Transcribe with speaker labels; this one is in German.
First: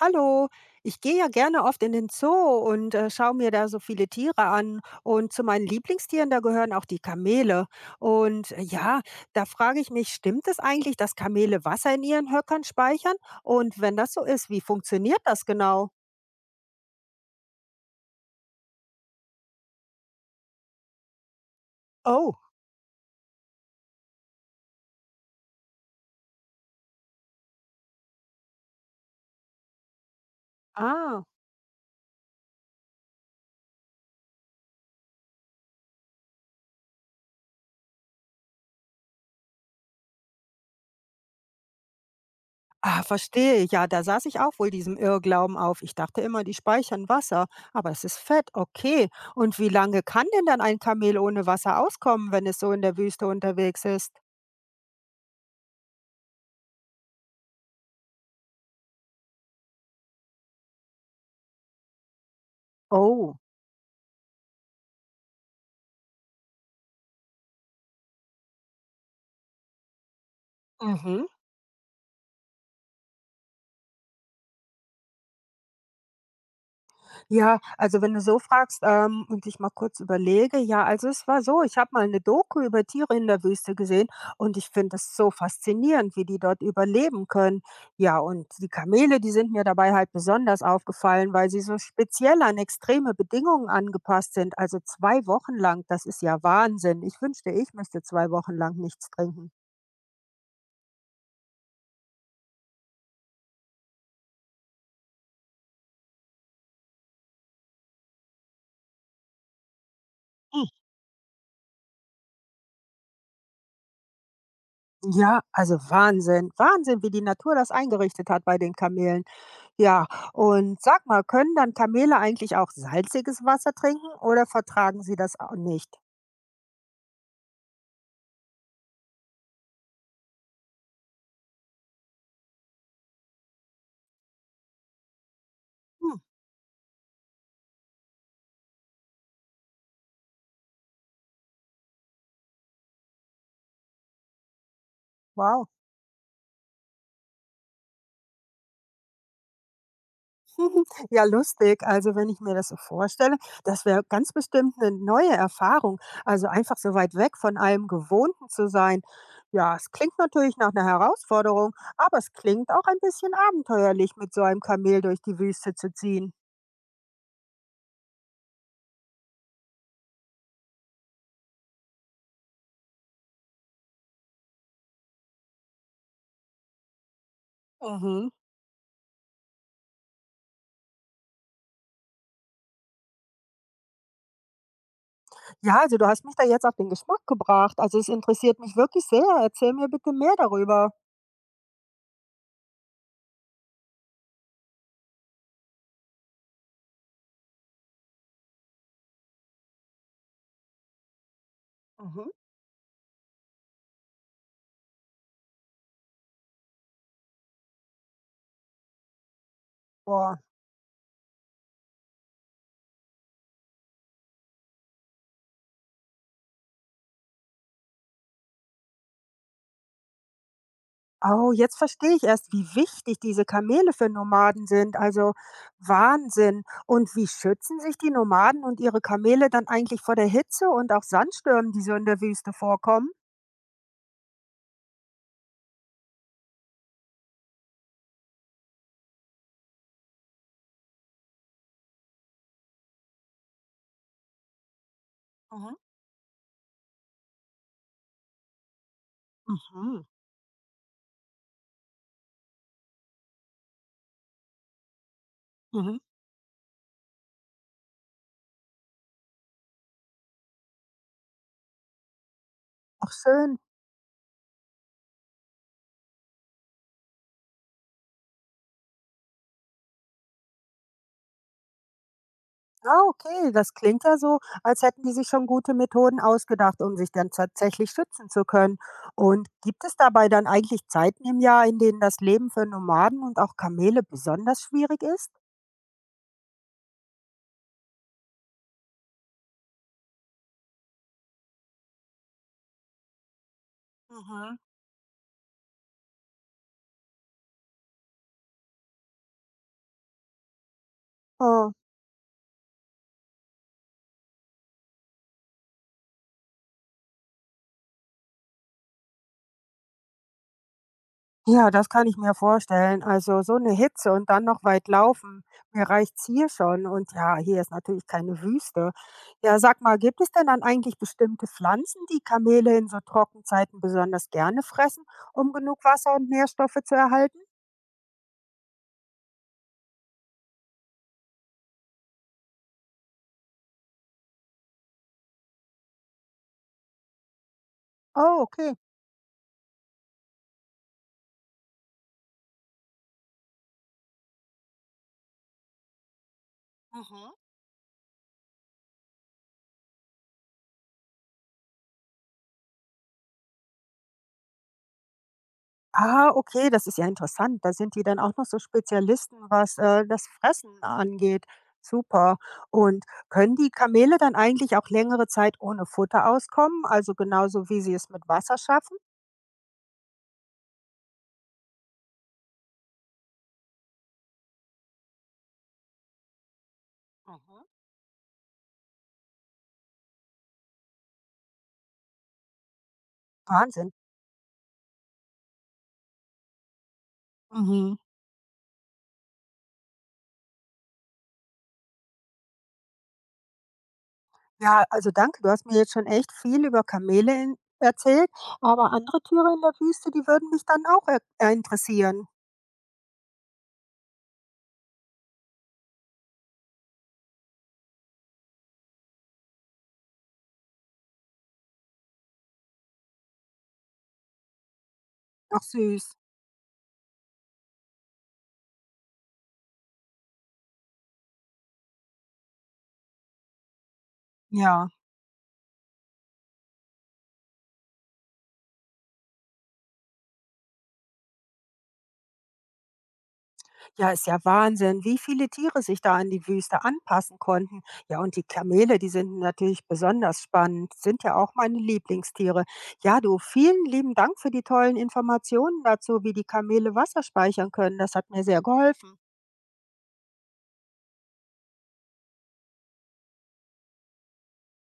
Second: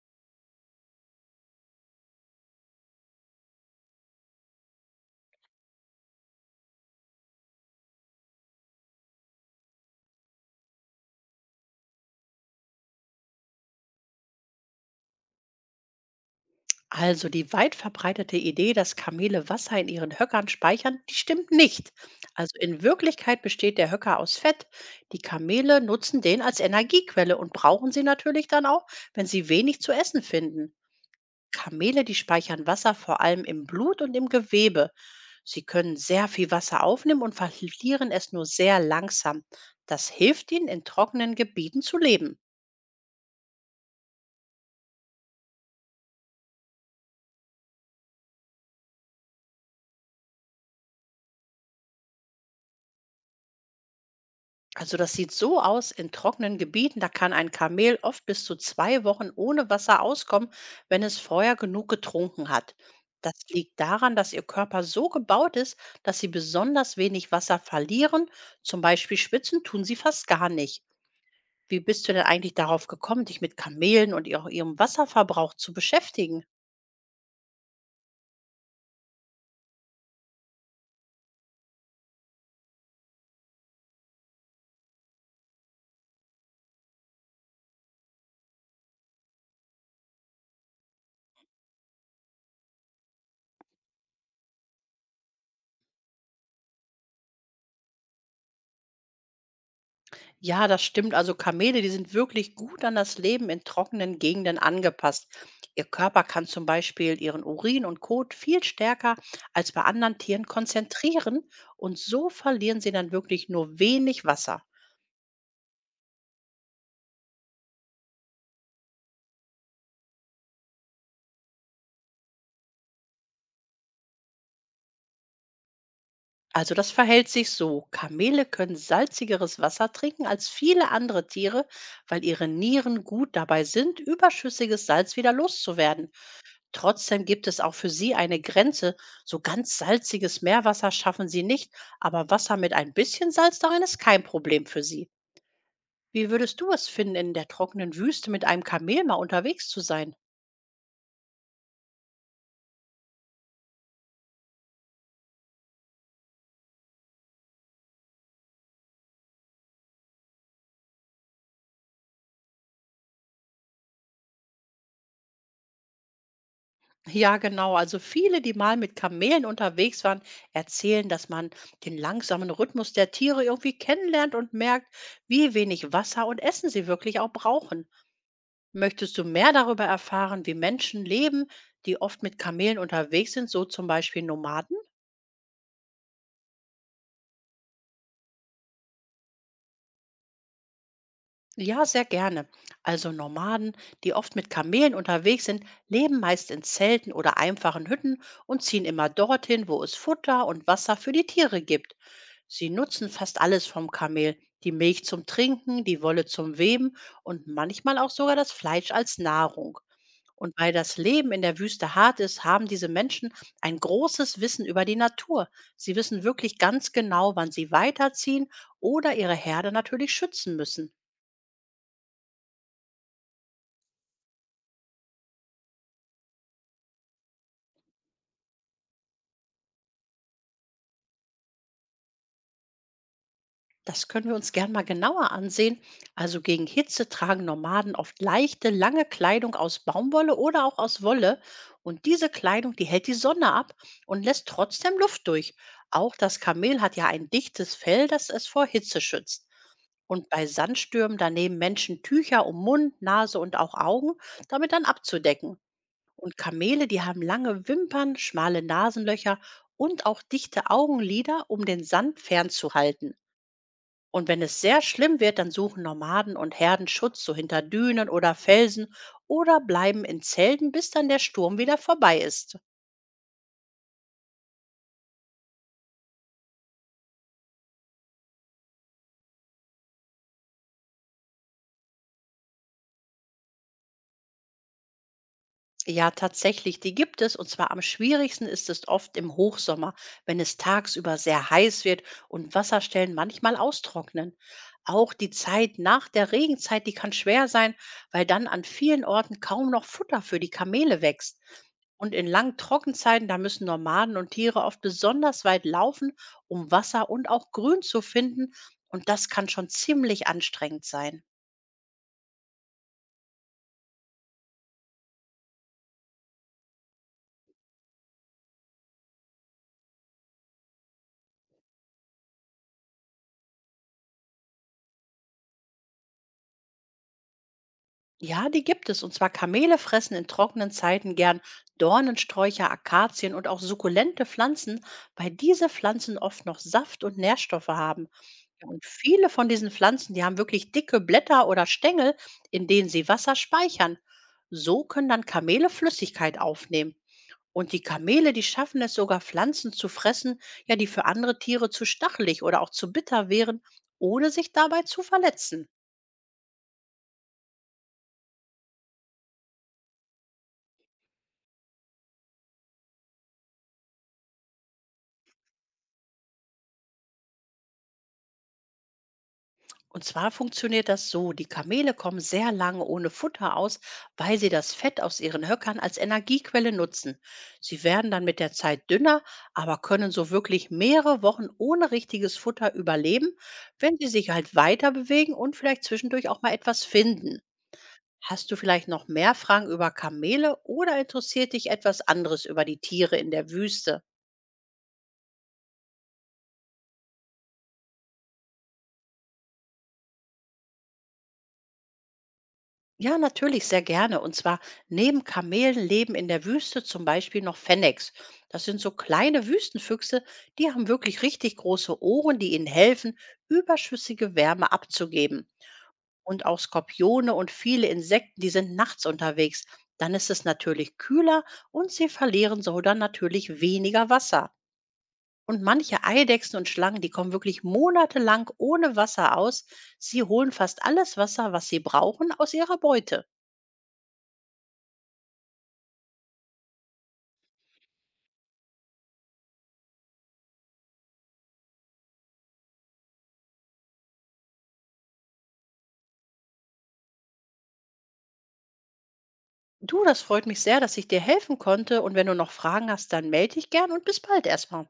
Speaker 1: Hallo, ich gehe ja gerne oft in den Zoo und schaue mir da so viele Tiere an. Und zu meinen Lieblingstieren, da gehören auch die Kamele. Und äh, ja, Da frage ich mich, stimmt es eigentlich, dass Kamele Wasser in ihren Höckern speichern? Und wenn das so ist, wie funktioniert das genau?
Speaker 2: Also die weit verbreitete Idee, dass Kamele Wasser in ihren Höckern speichern, die stimmt nicht.
Speaker 1: Oh,
Speaker 2: Also in Wirklichkeit besteht der Höcker aus Fett. Die Kamele nutzen den als Energiequelle und brauchen sie natürlich dann auch, wenn sie wenig zu essen finden.
Speaker 1: ah.
Speaker 2: Kamele, die speichern Wasser vor allem im Blut und im Gewebe. Sie können sehr viel Wasser aufnehmen und verlieren es nur sehr langsam. Das hilft ihnen, in trockenen Gebieten zu leben.
Speaker 1: Ah, verstehe. Ja, da saß ich auch wohl diesem Irrglauben auf. Ich dachte immer, die speichern Wasser, aber es ist Fett, okay. Und wie lange kann denn dann ein Kamel ohne Wasser auskommen, wenn es so in der Wüste unterwegs ist?
Speaker 2: Also das sieht so aus, in trockenen Gebieten, da kann ein Kamel oft bis zu 2 Wochen ohne Wasser auskommen, wenn es vorher genug getrunken hat. Das
Speaker 1: Oh.
Speaker 2: liegt daran, dass ihr Körper so gebaut ist, dass sie besonders wenig Wasser verlieren. Zum Beispiel schwitzen tun sie fast gar nicht.
Speaker 1: Mhm.
Speaker 2: Wie bist du denn eigentlich darauf gekommen, dich mit Kamelen und ihrem Wasserverbrauch zu beschäftigen?
Speaker 1: Ja, also wenn du so fragst, und ich mal kurz überlege, ja, also es war so, ich habe mal eine Doku über Tiere in der Wüste gesehen und ich finde das so faszinierend, wie die dort überleben können. Ja, und die Kamele, die sind mir dabei halt besonders aufgefallen, weil sie so speziell an extreme Bedingungen angepasst sind. Also 2 Wochen lang, das ist ja Wahnsinn. Ich wünschte, ich müsste 2 Wochen lang nichts trinken.
Speaker 2: Ja, das stimmt. Also Kamele, die sind wirklich gut an das Leben in trockenen Gegenden angepasst. Ihr Körper kann zum Beispiel ihren Urin und Kot viel stärker als bei anderen Tieren
Speaker 1: Hm,
Speaker 2: konzentrieren, und so verlieren sie dann wirklich nur wenig Wasser.
Speaker 1: ja, also Wahnsinn. Wahnsinn, wie die Natur das eingerichtet hat bei den Kamelen. Ja, und sag mal, können dann Kamele eigentlich auch salziges Wasser trinken oder vertragen sie das auch nicht?
Speaker 2: Also das verhält sich so. Kamele können salzigeres Wasser trinken als viele andere Tiere, weil ihre Nieren gut dabei sind, überschüssiges Salz wieder loszuwerden.
Speaker 1: Hm,
Speaker 2: Trotzdem gibt es auch für sie eine Grenze. So ganz salziges Meerwasser schaffen sie nicht, aber Wasser mit ein bisschen Salz darin ist kein Problem für sie.
Speaker 1: wow.
Speaker 2: Wie würdest du es finden, in der trockenen Wüste mit einem Kamel mal unterwegs zu sein?
Speaker 1: Ja, lustig. Also, wenn ich mir das so vorstelle, das wäre ganz bestimmt eine neue Erfahrung. Also einfach so weit weg von allem Gewohnten zu sein. Ja, es klingt natürlich nach einer Herausforderung, aber es klingt auch ein bisschen abenteuerlich, mit so einem Kamel durch die Wüste zu ziehen.
Speaker 2: Ja, genau. Also viele, die mal mit Kamelen unterwegs waren, erzählen, dass man den langsamen Rhythmus der Tiere irgendwie kennenlernt und merkt, wie wenig Wasser und Essen sie wirklich auch brauchen.
Speaker 1: Mhm.
Speaker 2: Möchtest du mehr darüber erfahren, wie Menschen leben, die oft mit Kamelen unterwegs sind, so zum Beispiel Nomaden?
Speaker 1: Ja, also du hast mich da jetzt auf den Geschmack gebracht. Also es interessiert mich wirklich sehr. Erzähl mir bitte mehr darüber.
Speaker 2: Ja, sehr gerne. Also Nomaden, die oft mit Kamelen unterwegs sind, leben meist in Zelten oder einfachen Hütten und ziehen immer dorthin, wo es Futter und Wasser für die Tiere gibt.
Speaker 1: Mhm.
Speaker 2: Sie nutzen fast alles vom Kamel, die Milch zum Trinken, die Wolle zum Weben und manchmal auch sogar das Fleisch als Nahrung.
Speaker 1: Boah.
Speaker 2: Und weil das Leben in der Wüste hart ist, haben diese Menschen ein großes Wissen über die Natur. Sie wissen wirklich ganz genau, wann sie weiterziehen oder ihre Herde natürlich schützen müssen.
Speaker 1: Oh, jetzt verstehe ich erst, wie wichtig diese Kamele für Nomaden sind. Also Wahnsinn. Und wie schützen sich die Nomaden und ihre Kamele dann eigentlich vor der Hitze und auch Sandstürmen, die so in der Wüste vorkommen?
Speaker 2: Das können wir uns gern mal genauer ansehen. Also gegen Hitze tragen Nomaden oft leichte, lange Kleidung aus Baumwolle oder auch aus Wolle. Und diese Kleidung, die hält die Sonne ab und lässt trotzdem Luft durch.
Speaker 1: Mhm.
Speaker 2: Auch das Kamel hat ja ein dichtes Fell, das es vor Hitze schützt.
Speaker 1: Mhm.
Speaker 2: Und bei Sandstürmen daneben Menschen Tücher um Mund, Nase und auch Augen, damit dann abzudecken.
Speaker 1: Mhm.
Speaker 2: Und Kamele, die haben lange Wimpern, schmale Nasenlöcher und auch dichte Augenlider, um den Sand
Speaker 1: Ach
Speaker 2: fernzuhalten.
Speaker 1: schön.
Speaker 2: Und wenn es sehr schlimm wird, dann suchen Nomaden und Herden Schutz so hinter Dünen oder Felsen oder bleiben in Zelten, bis dann der Sturm wieder vorbei ist.
Speaker 1: Ah, okay. Das klingt ja so, als hätten die sich schon gute Methoden ausgedacht, um sich dann tatsächlich schützen zu können. Und gibt es dabei dann eigentlich Zeiten im Jahr, in denen das Leben für Nomaden und auch Kamele besonders schwierig ist?
Speaker 2: Ja, tatsächlich, die gibt es. Und zwar am schwierigsten ist es oft im Hochsommer, wenn es tagsüber sehr heiß wird und Wasserstellen manchmal austrocknen.
Speaker 1: Mhm.
Speaker 2: Auch die Zeit nach der Regenzeit, die kann schwer sein, weil dann an vielen Orten kaum noch Futter für die Kamele wächst.
Speaker 1: Oh.
Speaker 2: Und in langen Trockenzeiten, da müssen Nomaden und Tiere oft besonders weit laufen, um Wasser und auch Grün zu finden. Und das kann schon ziemlich anstrengend sein.
Speaker 1: Ja, das kann ich mir vorstellen. Also so eine Hitze und dann noch weit laufen. Mir reicht's hier schon und ja, hier ist natürlich keine Wüste. Ja, sag mal, gibt es denn dann eigentlich bestimmte Pflanzen, die Kamele in so Trockenzeiten besonders gerne fressen, um genug Wasser und Nährstoffe zu erhalten?
Speaker 2: Ja, die gibt es. Und zwar Kamele fressen in trockenen Zeiten gern Dornensträucher, Akazien und auch sukkulente Pflanzen, weil diese Pflanzen oft noch Saft und Nährstoffe haben.
Speaker 1: Oh,
Speaker 2: Ja,
Speaker 1: okay.
Speaker 2: und viele von diesen Pflanzen, die haben wirklich dicke Blätter oder Stängel, in denen sie Wasser speichern. So können dann Kamele Flüssigkeit aufnehmen.
Speaker 1: Mhm.
Speaker 2: Und die Kamele, die schaffen es sogar, Pflanzen zu fressen, ja, die für andere Tiere zu stachelig oder auch zu bitter wären, ohne sich dabei zu verletzen.
Speaker 1: Ah, okay, das ist ja interessant. Da sind die dann auch noch so Spezialisten, was, das Fressen angeht. Super. Und können die Kamele dann eigentlich auch längere Zeit ohne Futter auskommen? Also genauso wie sie es mit Wasser schaffen?
Speaker 2: Und zwar funktioniert das so, die Kamele kommen sehr lange ohne Futter aus, weil sie das Fett aus ihren Höckern als Energiequelle nutzen.
Speaker 1: Mhm.
Speaker 2: Sie werden dann mit der Zeit dünner, aber können so wirklich mehrere Wochen ohne richtiges Futter überleben,
Speaker 1: Wahnsinn.
Speaker 2: wenn sie sich halt weiter bewegen und vielleicht zwischendurch auch mal etwas finden.
Speaker 1: Mhm.
Speaker 2: Hast du vielleicht noch mehr Fragen über Kamele oder interessiert dich etwas anderes über die Tiere in der Wüste?
Speaker 1: Ja, also danke. Du hast mir jetzt schon echt viel über Kamele in erzählt, aber andere Tiere in der Wüste, die würden mich dann auch interessieren.
Speaker 2: Ja, natürlich, sehr gerne. Und zwar neben Kamelen leben in der Wüste zum Beispiel noch Fennecs. Das sind so kleine Wüstenfüchse, die haben wirklich richtig große Ohren, die ihnen helfen, überschüssige Wärme abzugeben.
Speaker 1: Ach süß.
Speaker 2: Und auch Skorpione und viele Insekten, die sind nachts unterwegs. Dann ist es natürlich kühler und sie verlieren so dann natürlich weniger Wasser.
Speaker 1: Ja.
Speaker 2: Und manche Eidechsen und Schlangen, die kommen wirklich monatelang ohne Wasser aus. Sie holen fast alles Wasser, was sie brauchen, aus ihrer Beute.
Speaker 1: Ja, ist ja Wahnsinn, wie viele Tiere sich da an die Wüste anpassen konnten. Ja, und die Kamele, die sind natürlich besonders spannend, sind ja auch meine Lieblingstiere. Ja, du, vielen lieben Dank für die tollen Informationen dazu, wie die Kamele Wasser speichern können. Das hat mir sehr geholfen.
Speaker 2: Du, das freut mich sehr, dass ich dir helfen konnte. Und wenn du noch Fragen hast, dann melde dich gern und bis bald erstmal.